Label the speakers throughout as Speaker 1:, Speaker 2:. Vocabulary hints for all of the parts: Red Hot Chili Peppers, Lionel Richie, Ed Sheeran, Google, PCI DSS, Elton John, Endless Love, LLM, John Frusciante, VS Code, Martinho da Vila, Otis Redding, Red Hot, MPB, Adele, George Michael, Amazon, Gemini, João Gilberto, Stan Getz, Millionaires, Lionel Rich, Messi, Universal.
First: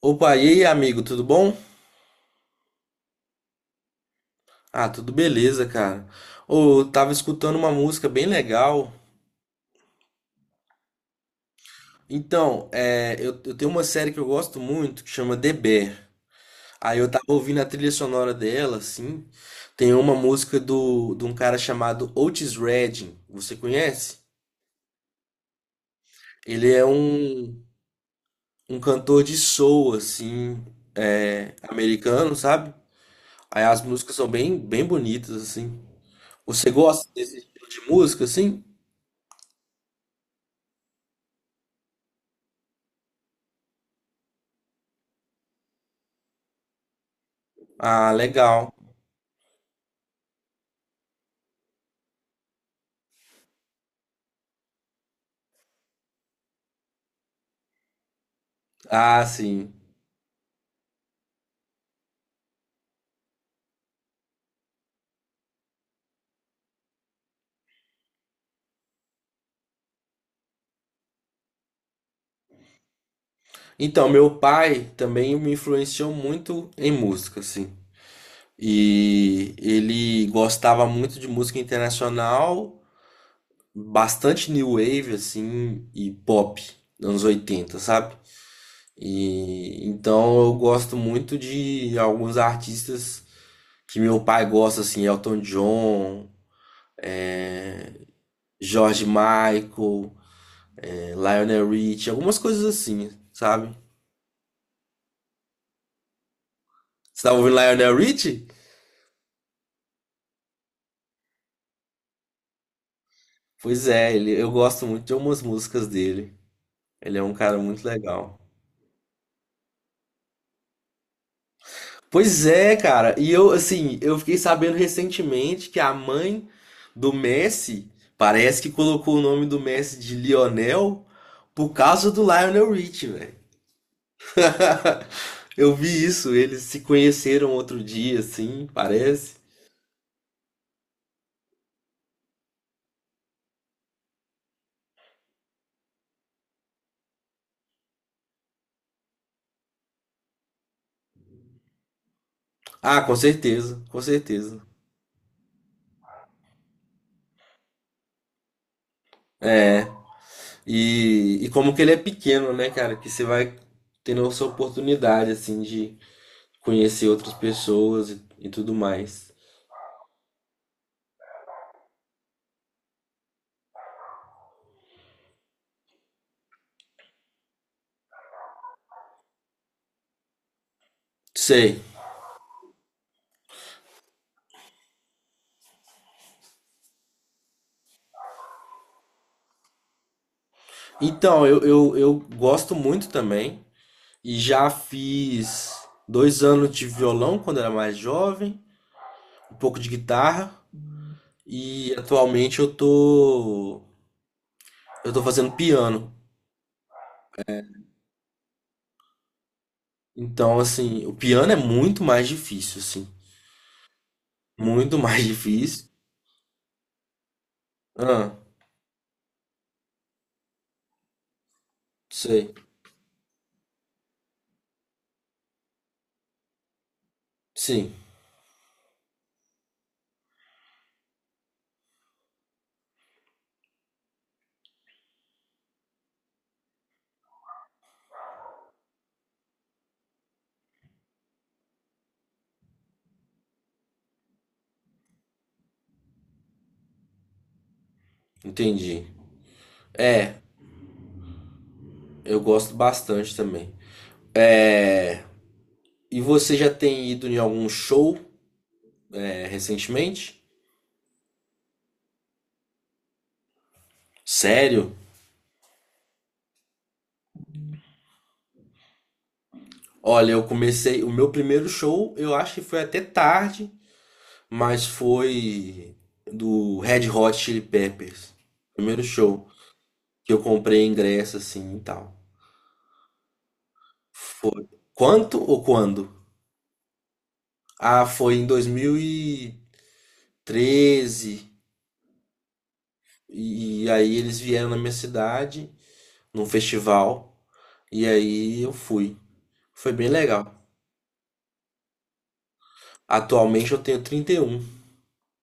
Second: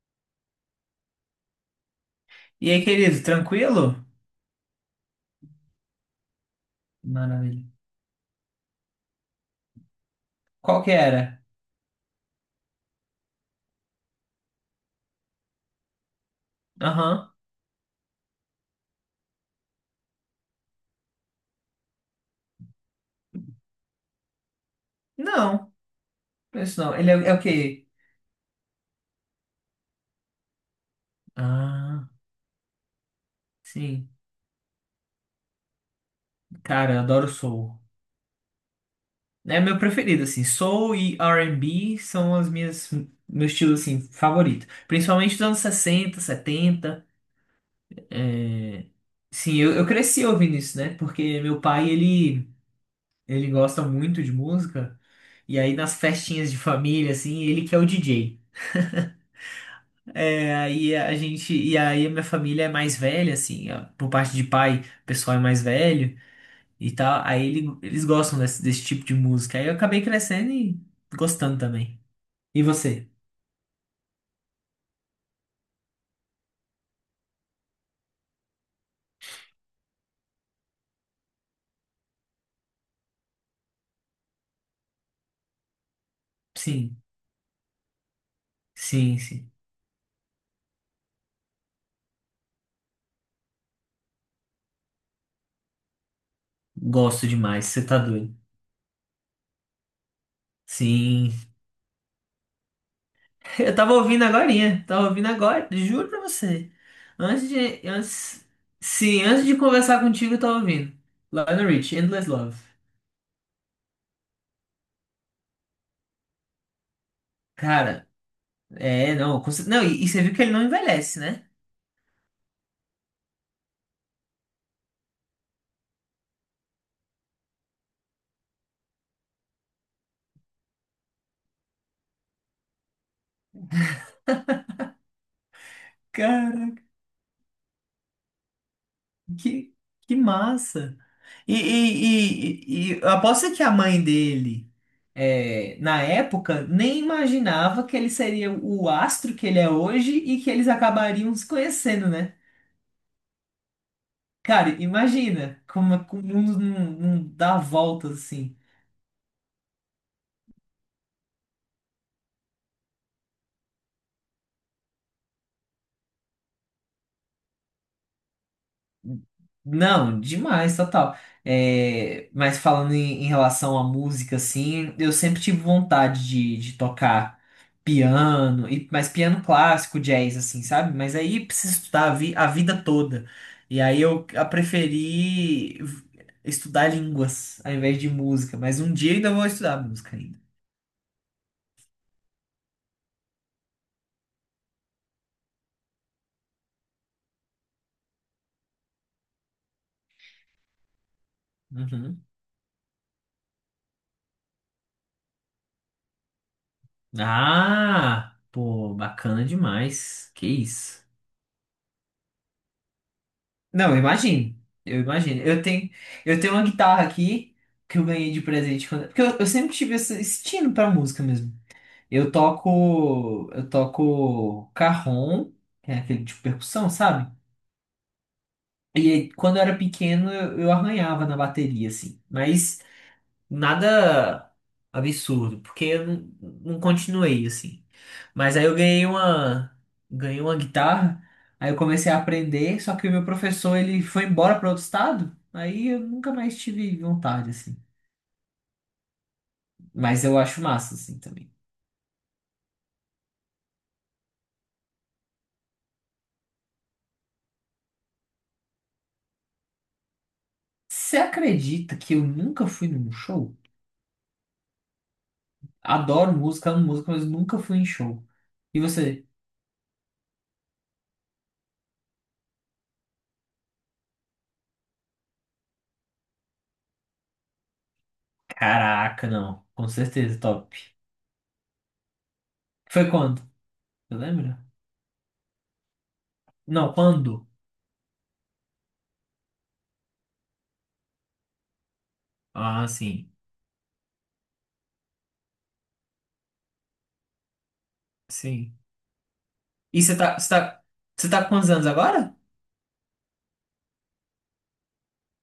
Speaker 1: Opa, e aí, amigo, tudo bom?
Speaker 2: E aí, querido, tranquilo?
Speaker 1: Ah, tudo beleza, cara. Ô, eu tava escutando
Speaker 2: Maravilha.
Speaker 1: uma música bem legal.
Speaker 2: Qual que era?
Speaker 1: Então eu tenho uma série que eu gosto muito que chama The Bear. Aí eu tava
Speaker 2: Aham.
Speaker 1: ouvindo a trilha sonora dela, assim. Tem uma música de um cara chamado Otis Redding. Você conhece?
Speaker 2: Não,
Speaker 1: Ele
Speaker 2: isso
Speaker 1: é
Speaker 2: não. Ele é o
Speaker 1: um,
Speaker 2: quê?
Speaker 1: um cantor de soul, assim,
Speaker 2: Ah,
Speaker 1: americano, sabe? Aí as
Speaker 2: sim.
Speaker 1: músicas são bem, bem bonitas, assim. Você
Speaker 2: Cara, eu
Speaker 1: gosta
Speaker 2: adoro
Speaker 1: desse tipo
Speaker 2: soul.
Speaker 1: de música, assim?
Speaker 2: É meu preferido, assim. Soul e R&B são as minhas, meu estilo, assim, favorito. Principalmente dos anos 60, 70.
Speaker 1: Ah, legal.
Speaker 2: É. Sim, eu cresci ouvindo isso, né? Porque meu pai, ele gosta muito de música. E aí, nas festinhas de família, assim, ele que é o DJ.
Speaker 1: Ah, sim.
Speaker 2: É, e a gente, e aí a minha família é mais velha, assim, ó, por parte de pai, o pessoal é mais velho e tal, aí eles gostam desse tipo de música. Aí eu acabei crescendo e gostando também. E você?
Speaker 1: Então, meu pai também me influenciou muito em música, assim. E ele gostava muito de música internacional, bastante new wave, assim, e pop,
Speaker 2: Sim,
Speaker 1: anos 80, sabe?
Speaker 2: sim, sim.
Speaker 1: E então eu gosto muito de alguns artistas que meu pai gosta, assim, Elton John,
Speaker 2: Gosto demais, você tá doido.
Speaker 1: George Michael,
Speaker 2: Sim.
Speaker 1: Lionel Richie, algumas coisas assim, sabe?
Speaker 2: Eu tava ouvindo agorinha, tava ouvindo agora, juro pra você.
Speaker 1: Você tava
Speaker 2: Antes
Speaker 1: ouvindo
Speaker 2: de,
Speaker 1: Lionel
Speaker 2: antes,
Speaker 1: Richie?
Speaker 2: sim, antes de conversar contigo, eu tava ouvindo. Lionel Rich, Endless Love.
Speaker 1: Pois é, ele, eu gosto muito de algumas músicas dele. Ele é um cara muito
Speaker 2: Cara,
Speaker 1: legal.
Speaker 2: não, não, e você viu que ele não envelhece, né?
Speaker 1: Pois é, cara. E eu, assim, eu fiquei sabendo recentemente que a mãe do Messi parece que colocou o nome do Messi de Lionel por causa do Lionel Richie, velho. Eu vi isso, eles
Speaker 2: Cara,
Speaker 1: se conheceram outro dia, assim, parece.
Speaker 2: que, que massa! E aposto que a mãe dele, é, na época, nem imaginava que ele seria o astro que ele é hoje e que eles acabariam se conhecendo, né?
Speaker 1: Ah, com certeza, com certeza.
Speaker 2: Cara, imagina como, é, como o mundo não, não dá voltas assim.
Speaker 1: É, e como que ele é pequeno, né, cara? Que você vai tendo essa oportunidade, assim, de conhecer outras pessoas e tudo mais.
Speaker 2: Não, demais, total. É, mas falando em, em relação à música, assim, eu sempre tive vontade de tocar piano, e, mas piano clássico, jazz, assim, sabe? Mas aí preciso
Speaker 1: Sei.
Speaker 2: estudar a vida toda. E aí eu a preferi estudar línguas ao invés de música. Mas um dia ainda vou estudar música ainda.
Speaker 1: Então eu gosto muito também. E já fiz 2 anos de violão quando era mais jovem, um pouco de guitarra. E
Speaker 2: Uhum.
Speaker 1: atualmente eu tô. Eu tô fazendo piano.
Speaker 2: Ah, pô, bacana demais. Que
Speaker 1: Então,
Speaker 2: isso.
Speaker 1: assim, o piano é muito mais difícil, assim.
Speaker 2: Não, eu imagino.
Speaker 1: Muito
Speaker 2: Eu
Speaker 1: mais
Speaker 2: imagino. Eu
Speaker 1: difícil.
Speaker 2: tenho, eu tenho uma guitarra aqui que eu
Speaker 1: Ah,
Speaker 2: ganhei de presente quando- porque eu sempre tive esse estilo pra música mesmo. Eu
Speaker 1: sei.
Speaker 2: toco, eu toco carrom, que é aquele de percussão, sabe?
Speaker 1: Sim,
Speaker 2: E aí, quando eu era pequeno, eu arranhava na bateria assim. Mas nada absurdo, porque eu não continuei assim. Mas aí eu ganhei uma guitarra, aí eu comecei a aprender, só que o meu professor ele foi embora para outro estado, aí eu nunca mais tive vontade assim.
Speaker 1: entendi.
Speaker 2: Mas eu acho massa assim também.
Speaker 1: Eu gosto bastante também. É... E você já tem ido em algum show, recentemente?
Speaker 2: Você acredita que eu nunca fui num show?
Speaker 1: Sério?
Speaker 2: Adoro música, amo música, mas nunca fui em show. E você?
Speaker 1: Olha, eu comecei. O meu primeiro show, eu acho que foi até tarde, mas foi do Red Hot Chili Peppers. Primeiro
Speaker 2: Caraca,
Speaker 1: show
Speaker 2: não. Com
Speaker 1: que
Speaker 2: certeza,
Speaker 1: eu
Speaker 2: top.
Speaker 1: comprei ingresso assim e tal.
Speaker 2: Foi quando? Você lembra?
Speaker 1: Foi. Quanto ou quando?
Speaker 2: Não, quando?
Speaker 1: Ah, foi em 2013. E treze.
Speaker 2: Ah, sim.
Speaker 1: E aí eles vieram na minha cidade, num festival, e aí eu
Speaker 2: Sim.
Speaker 1: fui. Foi
Speaker 2: E
Speaker 1: bem
Speaker 2: você tá, você
Speaker 1: legal.
Speaker 2: tá, você tá com quantos anos agora?
Speaker 1: Atualmente eu tenho 31.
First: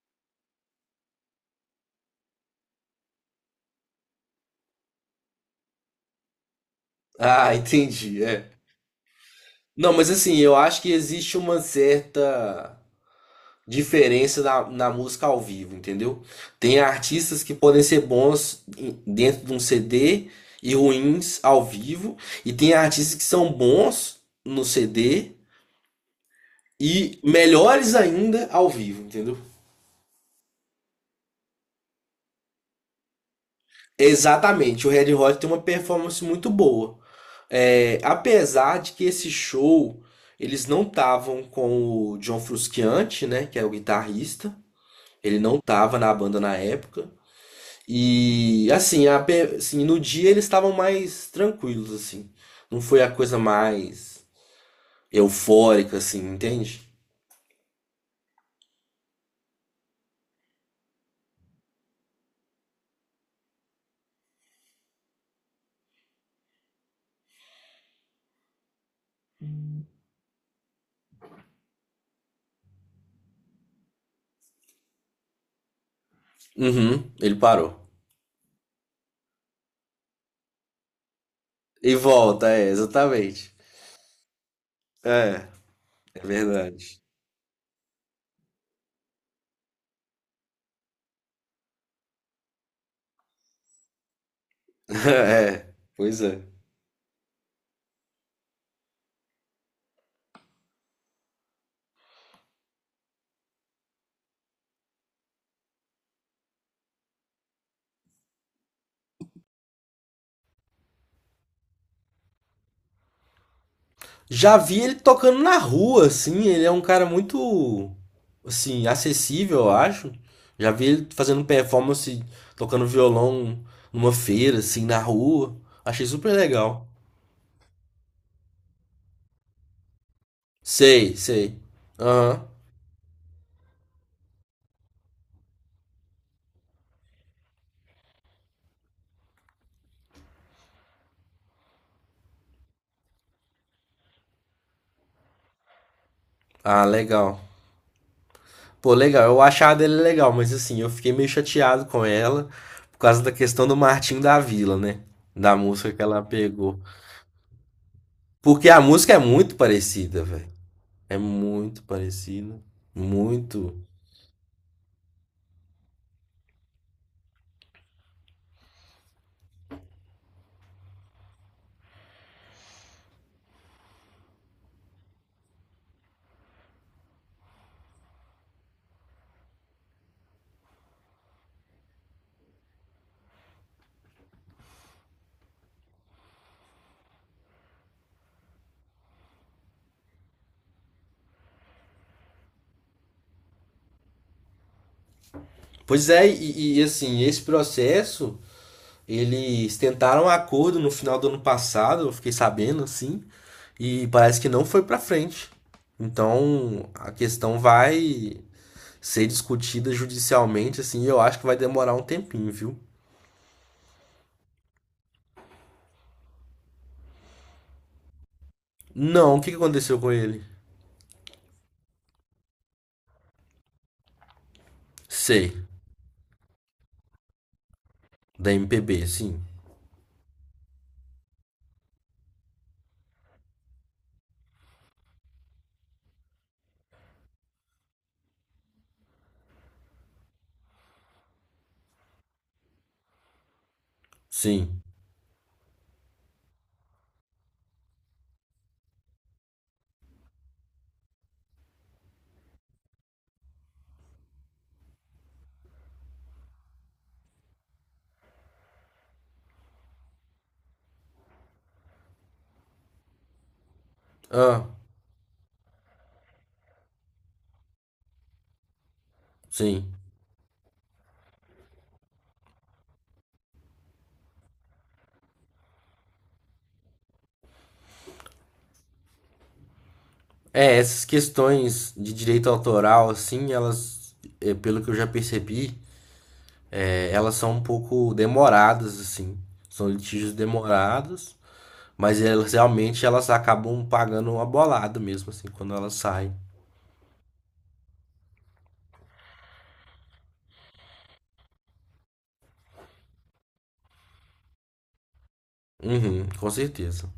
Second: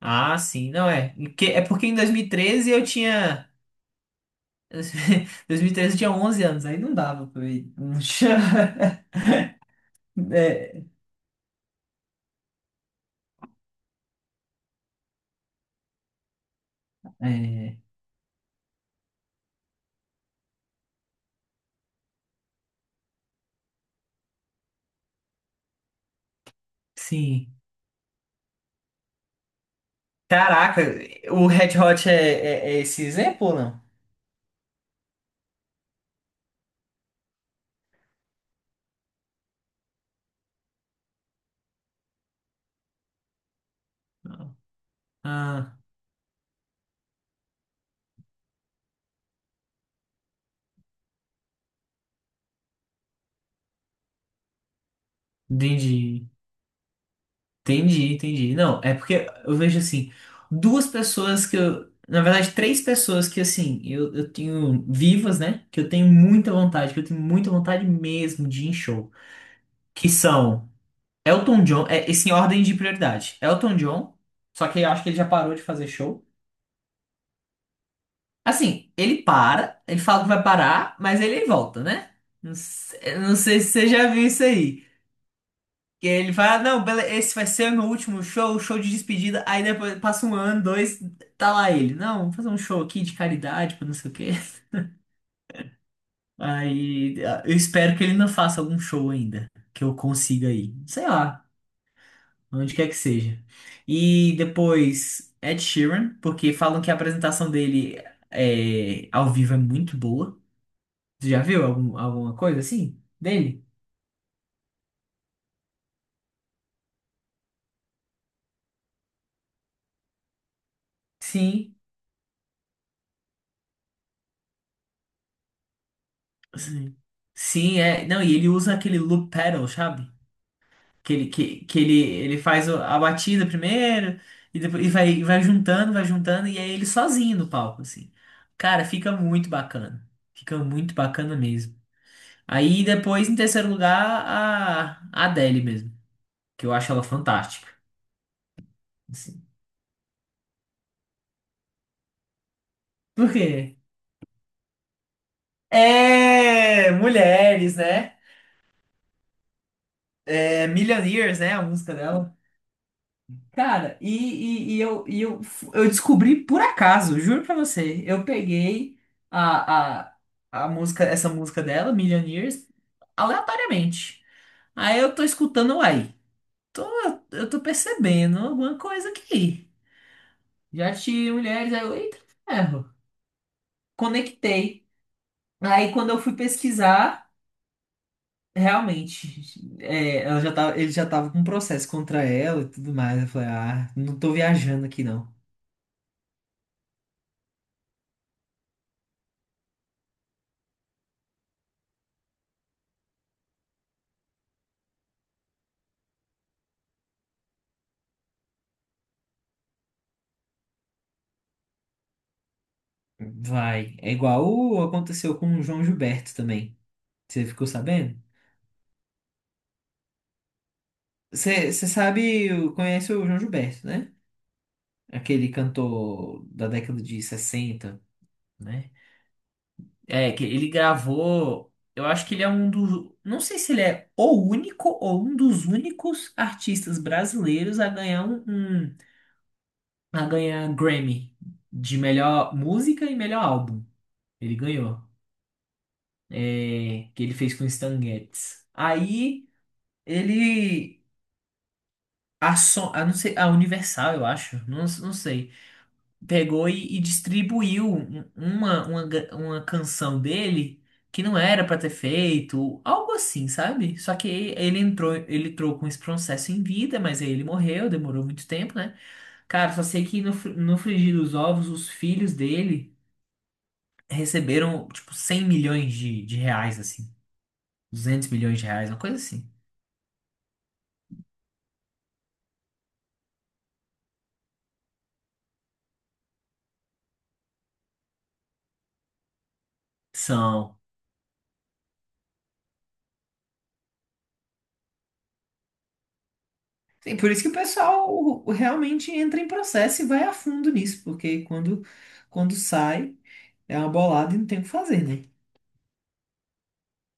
Speaker 2: Ah, sim, não é. Que- É porque em 2013 eu tinha. 2013 eu tinha 11 anos, aí não dava pra
Speaker 1: Ah,
Speaker 2: mim. Não
Speaker 1: entendi,
Speaker 2: tinha.
Speaker 1: é. Não, mas assim, eu acho
Speaker 2: É,
Speaker 1: que existe uma certa diferença na música ao vivo, entendeu? Tem artistas que
Speaker 2: é,
Speaker 1: podem ser bons em- dentro de um CD e ruins ao vivo, e tem artistas que são bons no CD e
Speaker 2: sim.
Speaker 1: melhores ainda ao vivo, entendeu?
Speaker 2: Caraca, o Red Hot é esse exemplo ou não?
Speaker 1: Exatamente, o Red Hot tem uma performance muito boa. É, apesar de que esse show eles não estavam com o John Frusciante, né, que é o guitarrista. Ele não
Speaker 2: Ah,
Speaker 1: tava na banda na época. E assim, a pe- assim, no dia eles estavam mais tranquilos, assim. Não foi a coisa mais eufórica, assim,
Speaker 2: entendi.
Speaker 1: entende?
Speaker 2: Entendi, entendi. Não, é porque eu vejo assim, duas pessoas que eu, na verdade, três pessoas que assim, eu tenho vivas, né? Que eu tenho muita vontade mesmo de ir em show. Que são Elton John, é, esse em ordem de prioridade. Elton John, só que eu acho que ele já parou de fazer show.
Speaker 1: Uhum, ele parou.
Speaker 2: Assim, ele para, ele fala que vai parar, mas ele volta,
Speaker 1: E
Speaker 2: né?
Speaker 1: volta,
Speaker 2: Não,
Speaker 1: é,
Speaker 2: eu não
Speaker 1: exatamente.
Speaker 2: sei se você já viu isso aí.
Speaker 1: É,
Speaker 2: Que
Speaker 1: é
Speaker 2: ele fala, não,
Speaker 1: verdade.
Speaker 2: esse vai ser o meu último show, show de despedida. Aí depois passa um ano, dois, tá lá ele. Não, vou fazer um show aqui de caridade, pra não sei o quê.
Speaker 1: É, pois é.
Speaker 2: Aí, eu espero que ele não faça algum show ainda, que eu consiga ir. Sei lá, onde quer que seja. E depois Ed Sheeran, porque falam que a apresentação dele é, ao vivo é muito boa. Você já viu alguma coisa assim dele?
Speaker 1: Já vi ele tocando na rua, assim. Ele é um cara muito, assim, acessível, eu acho. Já vi ele fazendo
Speaker 2: Sim.
Speaker 1: performance, tocando violão numa feira, assim, na rua. Achei super legal.
Speaker 2: Sim, sim, é. Não, e ele usa aquele loop pedal, sabe? que
Speaker 1: Sei,
Speaker 2: ele,
Speaker 1: sei.
Speaker 2: que, que ele, ele
Speaker 1: Aham.
Speaker 2: faz a batida primeiro e depois vai juntando, vai juntando, e é ele sozinho no palco, assim. Cara, fica muito bacana. Fica muito bacana mesmo. Aí depois, em terceiro lugar, a Adele mesmo, que eu
Speaker 1: Ah,
Speaker 2: acho ela
Speaker 1: legal.
Speaker 2: fantástica.
Speaker 1: Pô, legal. Eu
Speaker 2: Assim.
Speaker 1: achava dele legal, mas assim, eu fiquei meio chateado com ela por causa
Speaker 2: Por
Speaker 1: da
Speaker 2: quê?
Speaker 1: questão do Martinho da Vila, né? Da música que ela pegou.
Speaker 2: É, mulheres, né?
Speaker 1: Porque a música é muito parecida, velho.
Speaker 2: É
Speaker 1: É
Speaker 2: Millionaires, né? A
Speaker 1: muito
Speaker 2: música dela.
Speaker 1: parecida. Muito.
Speaker 2: Cara, eu descobri por acaso, juro pra você. Eu peguei a, a, essa música dela, Millionaires, aleatoriamente. Aí eu tô escutando, tô, eu tô percebendo alguma coisa aqui. Já tive mulheres, aí eu, eita, ferro. Conectei. Aí quando eu fui pesquisar, realmente, é, ela já tava, ele já tava com um processo contra ela e tudo mais. Eu falei, ah, não tô viajando aqui não.
Speaker 1: Pois é, assim, esse processo, eles tentaram um acordo no final do ano passado, eu fiquei sabendo assim, e parece que não foi para frente. Então, a questão vai ser discutida judicialmente, assim, e eu acho que vai demorar um tempinho, viu?
Speaker 2: Vai. É igual aconteceu com o João Gilberto também. Você ficou sabendo?
Speaker 1: Não, o que que aconteceu com ele?
Speaker 2: Você sabe, conhece o João Gilberto, né? Aquele
Speaker 1: Sei,
Speaker 2: cantor da década de 60,
Speaker 1: da
Speaker 2: né?
Speaker 1: MPB, sim.
Speaker 2: É, que ele gravou. Eu acho que ele é um dos. Não sei se ele é o único ou um dos únicos artistas brasileiros a ganhar Grammy de melhor música e melhor álbum. Ele
Speaker 1: Sim.
Speaker 2: ganhou. É, que ele fez com o Stan Getz. Aí. Ele não sei, a Universal, eu acho, não, não sei, pegou e distribuiu uma canção dele que não era pra ter feito, algo assim, sabe? Só que
Speaker 1: Ah,
Speaker 2: ele entrou com esse processo em vida, mas aí ele morreu, demorou muito tempo, né? Cara, só
Speaker 1: sim.
Speaker 2: sei que no frigir dos ovos, os filhos dele receberam, tipo, 100 milhões de reais, assim, 200 milhões de reais, uma coisa assim.
Speaker 1: É, essas questões de direito autoral, assim, elas, pelo que eu já percebi, é, elas são um pouco demoradas, assim. São litígios
Speaker 2: São
Speaker 1: demorados, mas elas realmente elas acabam pagando uma bolada mesmo, assim, quando elas saem.
Speaker 2: Sim, por isso que o pessoal realmente entra em processo e vai a fundo nisso, porque quando sai é uma bolada e não tem o que fazer, né?
Speaker 1: Uhum, com certeza.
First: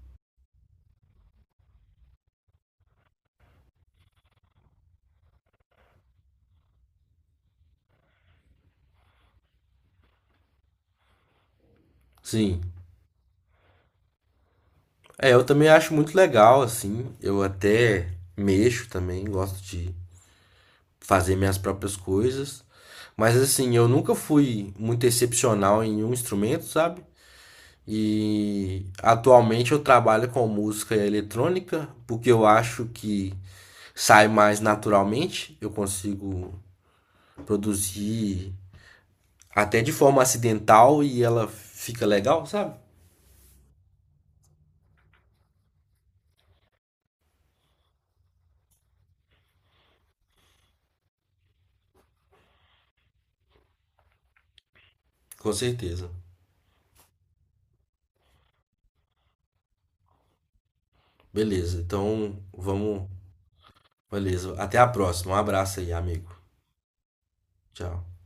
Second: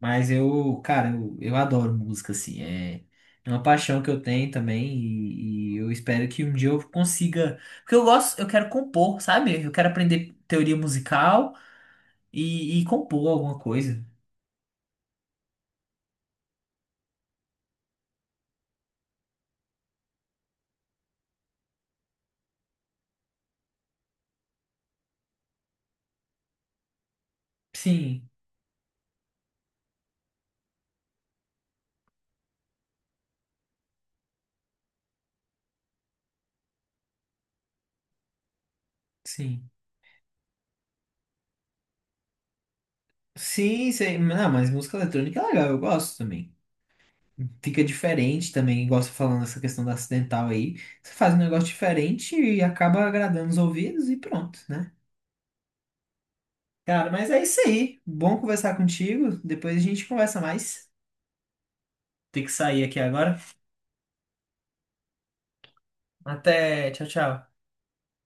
Speaker 2: Mas eu, cara, eu adoro música, assim, é uma paixão que eu tenho também e eu espero que um dia eu consiga. Porque eu gosto, eu quero compor, sabe? Eu quero aprender teoria musical
Speaker 1: Sim.
Speaker 2: e compor alguma coisa.
Speaker 1: É, eu também acho muito legal, assim. Eu até mexo também, gosto de fazer minhas próprias coisas. Mas assim, eu nunca fui muito excepcional em um instrumento, sabe?
Speaker 2: Sim,
Speaker 1: E atualmente eu trabalho com música eletrônica, porque eu acho que sai mais naturalmente, eu consigo produzir
Speaker 2: sim.
Speaker 1: até de forma acidental e ela fica legal, sabe?
Speaker 2: Sim, sim. Não, mas música eletrônica é legal, eu gosto também. Fica diferente também, igual você falando essa questão da acidental aí. Você faz um negócio diferente e acaba agradando os ouvidos e pronto, né?
Speaker 1: Com certeza.
Speaker 2: Cara, mas é isso aí. Bom conversar contigo. Depois a gente conversa mais.
Speaker 1: Beleza, então
Speaker 2: Tem que sair aqui
Speaker 1: vamos.
Speaker 2: agora.
Speaker 1: Beleza, até a próxima. Um abraço aí, amigo.
Speaker 2: Até, tchau, tchau.
Speaker 1: Tchau.